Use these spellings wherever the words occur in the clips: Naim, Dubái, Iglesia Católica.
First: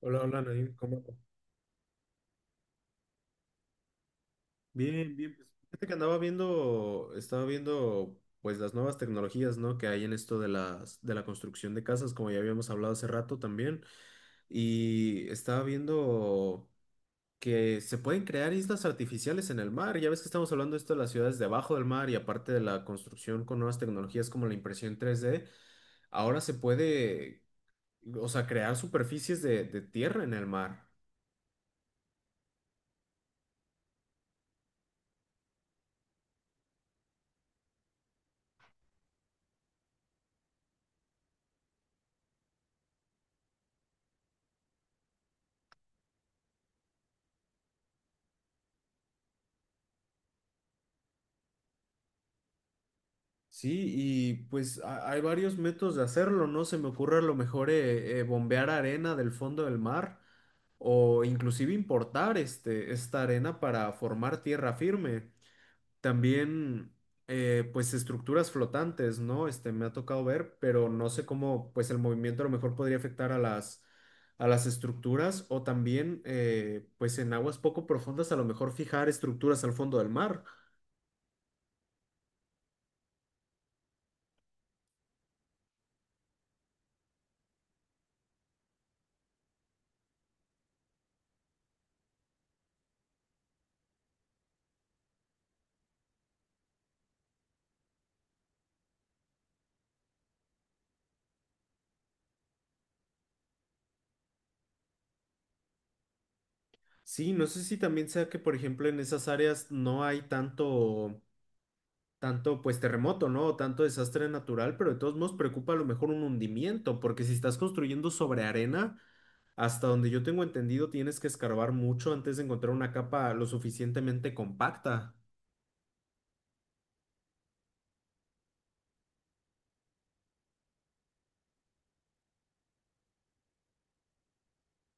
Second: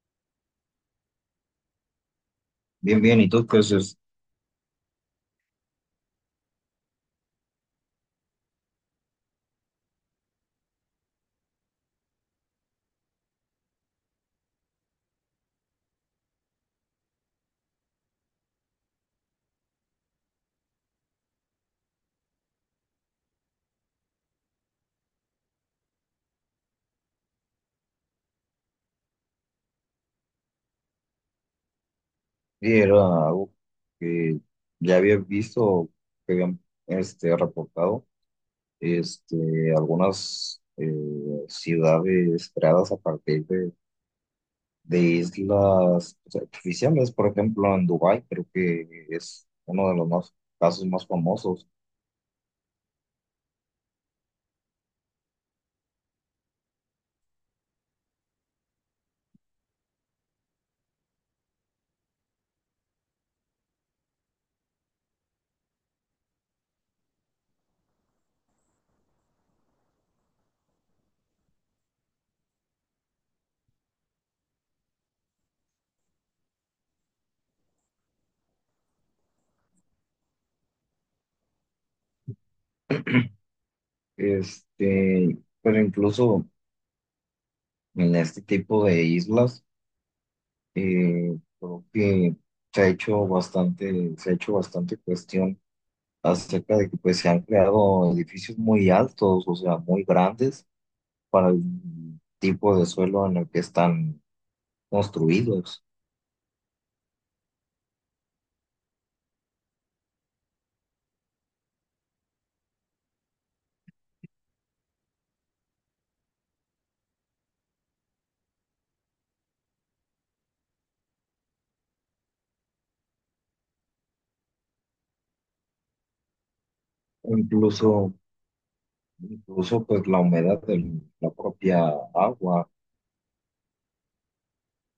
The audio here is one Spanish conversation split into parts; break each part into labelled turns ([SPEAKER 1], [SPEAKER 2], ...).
[SPEAKER 1] Hola, hola, Naim, ¿cómo andas?
[SPEAKER 2] Bien, bien, ¿y tú qué haces?
[SPEAKER 1] Bien, bien. Fíjate que estaba viendo pues las nuevas tecnologías, ¿no? Que hay en esto de la construcción de casas, como ya habíamos hablado hace rato también. Y estaba viendo que se pueden crear islas artificiales en el mar. Ya ves que estamos hablando de esto de las ciudades debajo del mar y aparte de la construcción con nuevas tecnologías como la impresión 3D, ahora se puede, o sea, crear superficies de tierra en el mar.
[SPEAKER 2] Sí, era algo que ya había visto, que habían reportado este, algunas ciudades creadas a partir de islas pues, artificiales, por ejemplo, en Dubái, creo que es uno de los casos más famosos.
[SPEAKER 1] Sí, y pues hay varios métodos de hacerlo, ¿no? Se me ocurre a lo mejor bombear arena del fondo del mar o inclusive importar esta arena para formar tierra firme. También pues estructuras flotantes, ¿no? Este me ha tocado ver, pero no sé cómo pues el movimiento a lo mejor podría afectar a las estructuras o también pues en aguas poco profundas a lo mejor fijar estructuras al fondo del mar.
[SPEAKER 2] Este, pero incluso en este tipo de islas, creo que se ha hecho bastante cuestión acerca de que pues se han creado edificios muy altos, o sea, muy grandes para el tipo de suelo en el que están construidos.
[SPEAKER 1] Sí, no sé si también sea que, por ejemplo, en esas áreas no hay tanto, pues, terremoto, ¿no? O tanto desastre natural, pero de todos modos preocupa a lo mejor un hundimiento, porque si estás construyendo sobre arena, hasta donde yo tengo entendido, tienes que escarbar mucho antes de encontrar una capa lo suficientemente compacta.
[SPEAKER 2] Incluso, incluso pues la humedad de la propia agua,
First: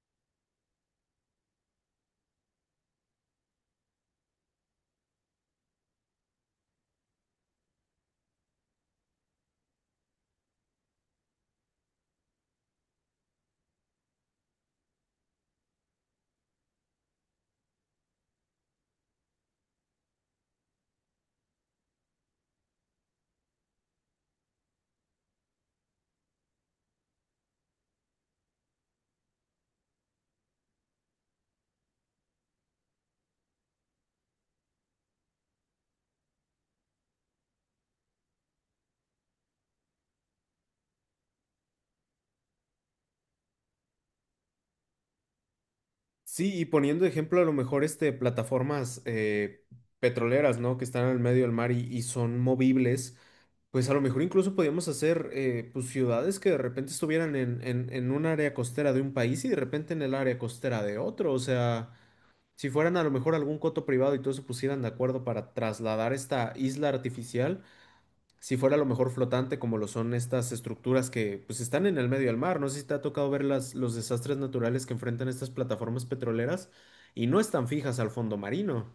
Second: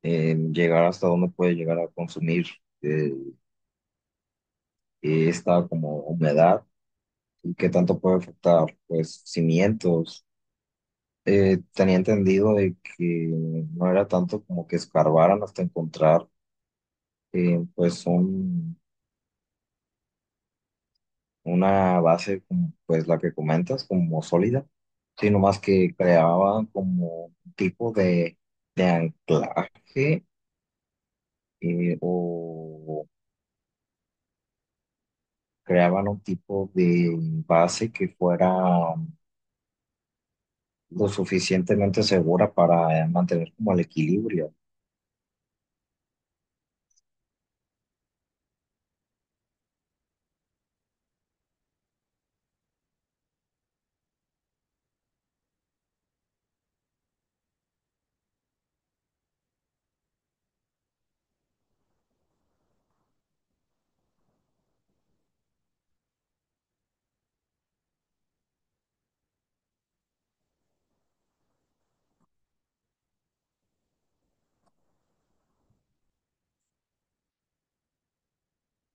[SPEAKER 2] llegar hasta donde puede llegar a consumir eh, esta como humedad y qué tanto puede afectar pues cimientos. Tenía entendido de que no era tanto como que escarbaran hasta encontrar pues un una base como pues la que comentas, como sólida, sino más que creaban como un tipo de anclaje o creaban un tipo de base que fuera lo suficientemente segura para mantener como el equilibrio.
[SPEAKER 1] Sí, y poniendo de ejemplo a lo mejor este plataformas petroleras, ¿no? Que están en el medio del mar y son movibles. Pues a lo mejor incluso podíamos hacer pues ciudades que de repente estuvieran en un área costera de un país y de repente en el área costera de otro. O sea, si fueran a lo mejor algún coto privado y todos se pusieran de acuerdo para trasladar esta isla artificial, si fuera a lo mejor flotante como lo son estas estructuras que pues están en el medio del mar. No sé si te ha tocado ver los desastres naturales que enfrentan estas plataformas petroleras y no están fijas al fondo marino.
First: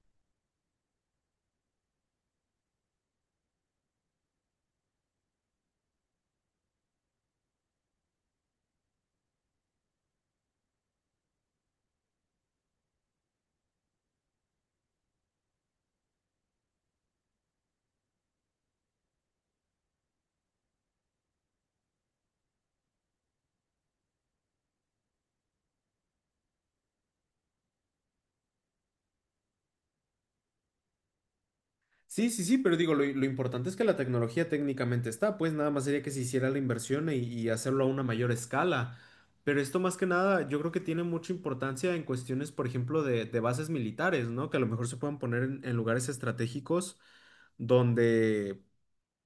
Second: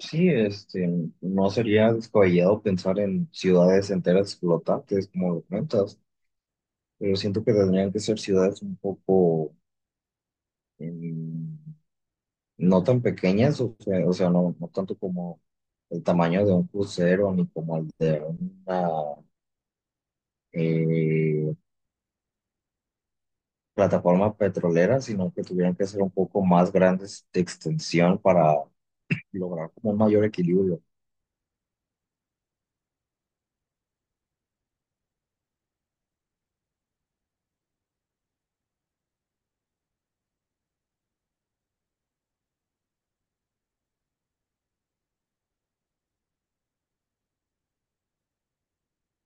[SPEAKER 2] Sí, este, no sería descabellado pensar en ciudades enteras flotantes, como lo comentas, pero siento que tendrían que ser ciudades un poco... em, no tan pequeñas, o sea, no tanto como el tamaño de un crucero ni como el de una eh, plataforma petrolera, sino que tuvieran que ser un poco más grandes de extensión para lograr como un mayor equilibrio.
[SPEAKER 1] Sí, sí, sí, pero digo, lo importante es que la tecnología técnicamente está, pues nada más sería que se hiciera la inversión y hacerlo a una mayor escala. Pero esto más que nada, yo creo que tiene mucha importancia en cuestiones, por ejemplo, de bases militares, ¿no? Que a lo mejor se puedan poner en lugares estratégicos donde,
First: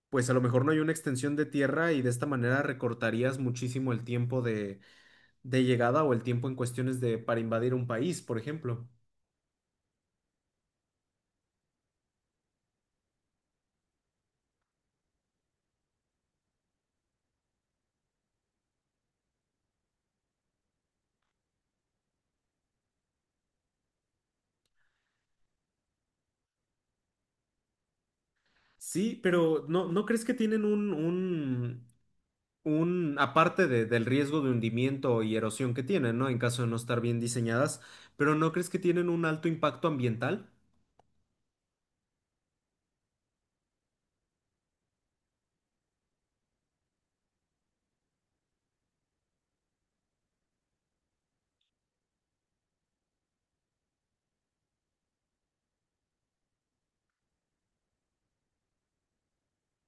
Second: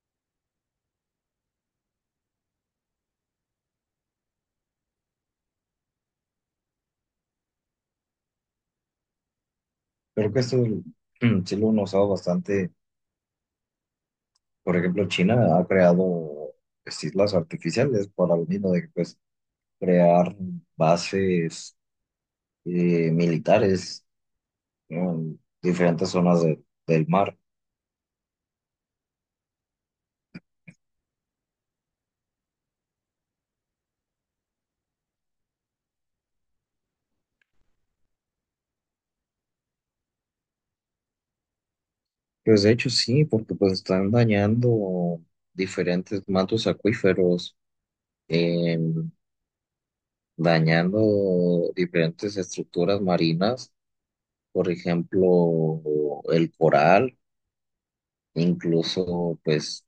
[SPEAKER 1] pues a lo mejor no hay una extensión de tierra y de esta manera recortarías muchísimo el tiempo de llegada o el tiempo en cuestiones de para invadir un país, por ejemplo.
[SPEAKER 2] Creo que esto sí lo han usado bastante. Por ejemplo, China ha creado pues, islas artificiales para lo mismo de que pues, crear bases militares, ¿no? En diferentes del mar.
[SPEAKER 1] Sí, pero ¿no crees que tienen aparte del riesgo de hundimiento y erosión que tienen, ¿no? En caso de no estar bien diseñadas, pero ¿no crees que tienen un alto impacto ambiental?
[SPEAKER 2] Pues de hecho sí, porque pues están dañando diferentes mantos acuíferos, em, dañando diferentes estructuras marinas, por ejemplo, el coral, incluso pues,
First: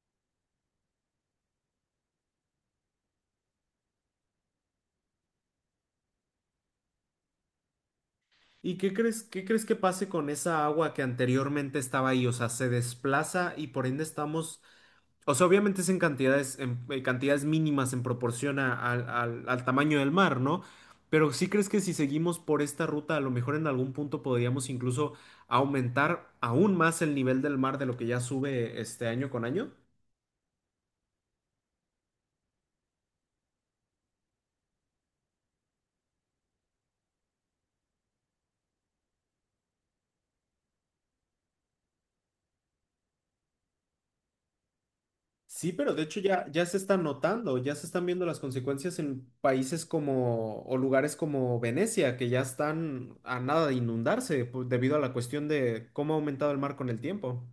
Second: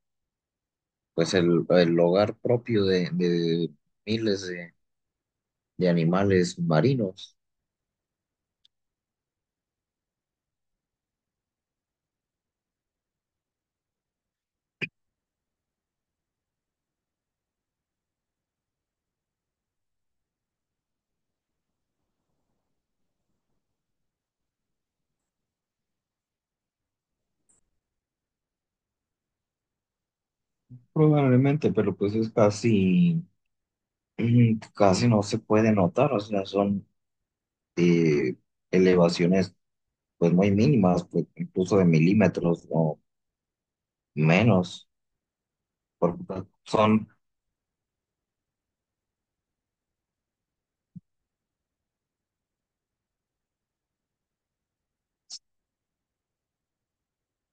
[SPEAKER 2] pues el hogar propio de miles de animales marinos.
[SPEAKER 1] ¿Y qué crees que pase con esa agua que anteriormente estaba ahí? O sea, se desplaza y por ende estamos, o sea, obviamente es en en cantidades mínimas en proporción al tamaño del mar, ¿no? Pero ¿sí crees que si seguimos por esta ruta, a lo mejor en algún punto podríamos incluso aumentar aún más el nivel del mar de lo que ya sube este año con año?
[SPEAKER 2] Probablemente, pero pues casi no se puede notar, o sea, son eh, elevaciones pues muy mínimas, pues incluso de milímetros o menos,
[SPEAKER 1] Sí, pero de hecho
[SPEAKER 2] porque
[SPEAKER 1] ya se está
[SPEAKER 2] son,
[SPEAKER 1] notando, ya se están viendo las consecuencias en países como o lugares como Venecia, que ya están a nada de inundarse debido a la cuestión de cómo ha aumentado el mar con el tiempo.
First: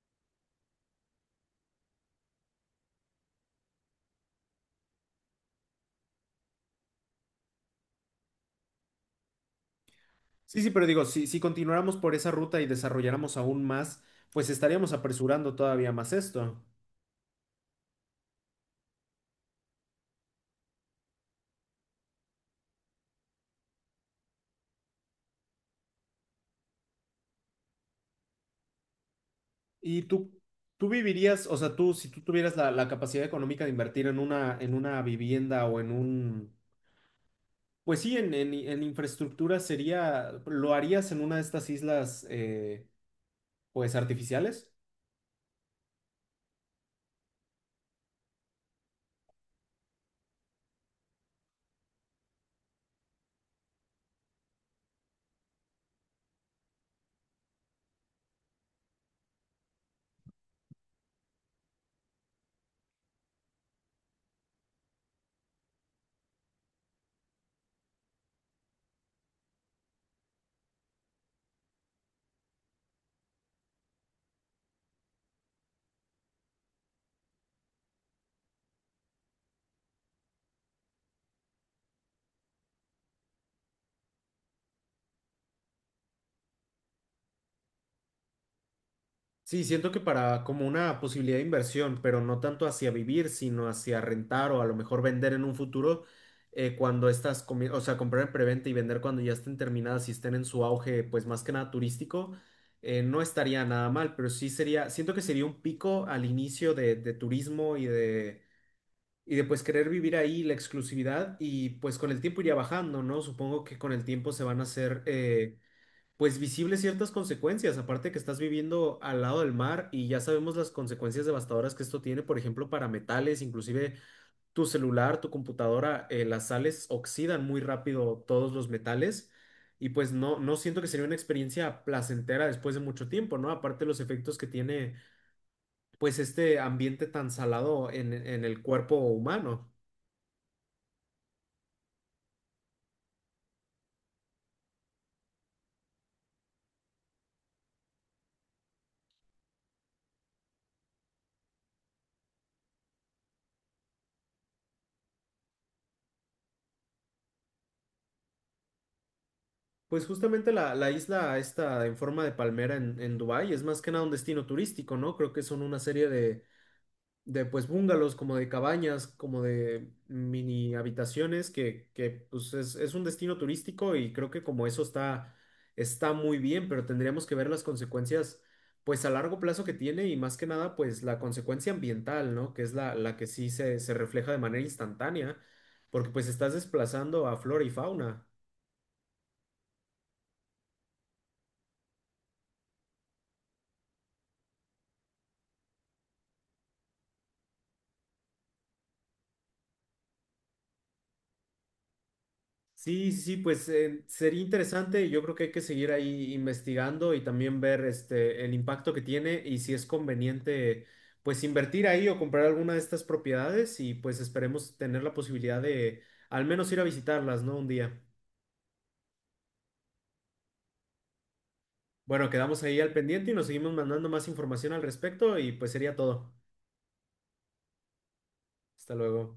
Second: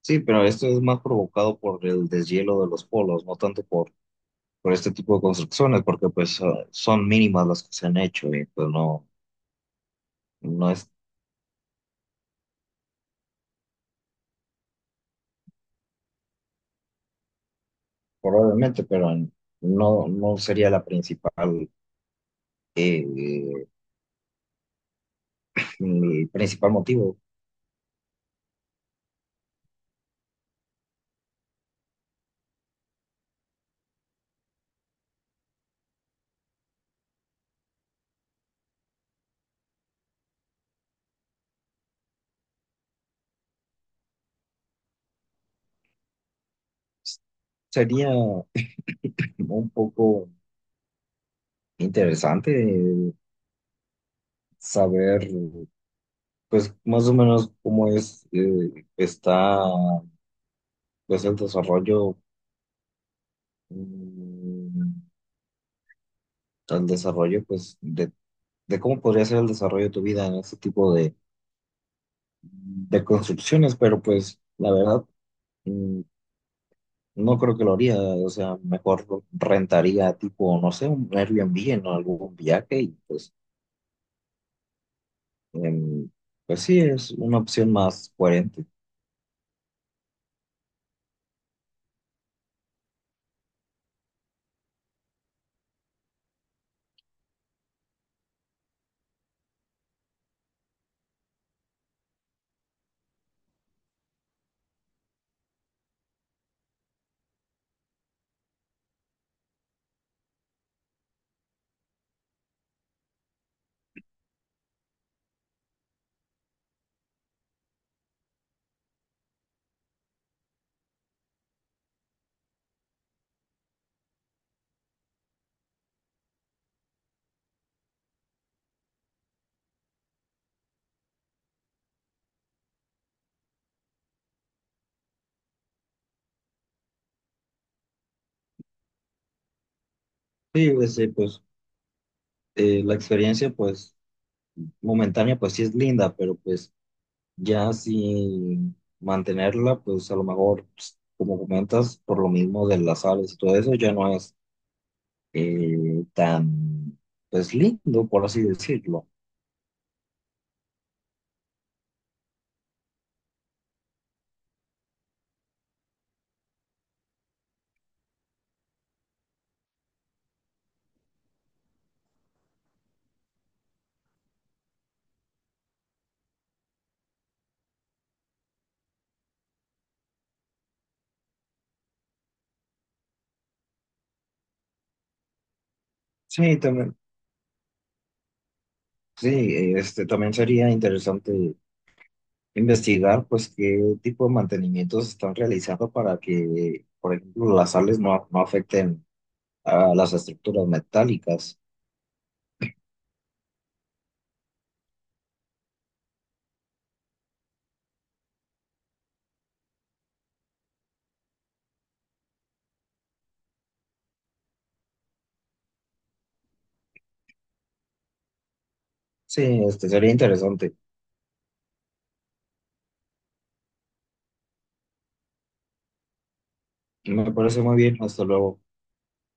[SPEAKER 2] sí, pero esto es más provocado por el deshielo de los polos, no tanto por este tipo de construcciones, porque pues son mínimas las que se han hecho y pues
[SPEAKER 1] Sí, sí,
[SPEAKER 2] no
[SPEAKER 1] pero
[SPEAKER 2] es
[SPEAKER 1] digo, si continuáramos por esa ruta y desarrolláramos aún más, pues estaríamos apresurando todavía más esto.
[SPEAKER 2] probablemente, pero no sería la principal, eh, el principal motivo.
[SPEAKER 1] ¿Y tú, tú vivirías, o sea, tú, si tú tuvieras la capacidad económica de invertir en una vivienda o en un pues sí, en infraestructura sería, ¿lo harías en una de estas islas, pues artificiales?
[SPEAKER 2] Sería un poco interesante saber. Pues más o menos cómo es, está pues el desarrollo, mm, el desarrollo pues de cómo podría ser el desarrollo de tu vida en este tipo de construcciones, pero pues la verdad mm, no creo que lo haría, o sea, mejor lo rentaría tipo, no sé, un Airbnb en algún viaje y pues, em, pues sí, es una opción más coherente.
[SPEAKER 1] Sí, siento que para como una posibilidad de inversión, pero no tanto hacia vivir, sino hacia rentar o a lo mejor vender en un futuro, cuando estas, o sea, comprar en preventa y vender cuando ya estén terminadas y estén en su auge, pues más que nada turístico, no estaría nada mal, pero sí sería, siento que sería un pico al inicio de turismo y de pues querer vivir ahí la exclusividad y pues con el tiempo iría bajando, ¿no? Supongo que con el tiempo se van a hacer pues visibles ciertas consecuencias, aparte que estás viviendo al lado del mar y ya sabemos las consecuencias devastadoras que esto tiene, por ejemplo, para metales, inclusive tu celular, tu computadora, las sales oxidan muy rápido todos los metales. Y pues no, no siento que sería una experiencia placentera después de mucho tiempo, ¿no? Aparte los efectos que tiene pues este ambiente tan salado en el cuerpo humano.
[SPEAKER 2] Sí, pues, la experiencia pues momentánea pues sí es linda, pero pues ya sin mantenerla, pues a lo mejor, pues, como comentas, por lo mismo de las sales y todo eso, ya no es eh, tan, pues lindo, por así decirlo.
[SPEAKER 1] Pues justamente la isla está en forma de palmera en Dubái es más que nada un destino turístico, ¿no? Creo que son una serie de pues bungalows, como de cabañas, como de mini habitaciones, que pues es un destino turístico y creo que como eso está, está muy bien, pero tendríamos que ver las consecuencias pues a largo plazo que tiene y más que nada pues la consecuencia ambiental, ¿no? Que es la que sí se refleja de manera instantánea, porque pues estás
[SPEAKER 2] Sí, también,
[SPEAKER 1] desplazando a flora y fauna.
[SPEAKER 2] sí, este, también sería interesante investigar, pues, qué tipo de mantenimientos están realizando para que, por ejemplo, las sales no afecten a las estructuras metálicas.
[SPEAKER 1] Sí, sí, sí, pues sería interesante. Yo creo que hay que seguir ahí investigando y también ver este, el impacto que tiene y si es conveniente, pues invertir ahí o comprar alguna de estas propiedades y pues esperemos tener la posibilidad de al menos ir a visitarlas, ¿no? Un día.
[SPEAKER 2] Sí, este, sería interesante.
[SPEAKER 1] Bueno, quedamos ahí al pendiente y nos seguimos mandando más información al respecto y pues sería todo.
[SPEAKER 2] Me parece muy bien, hasta luego.
[SPEAKER 1] Hasta luego.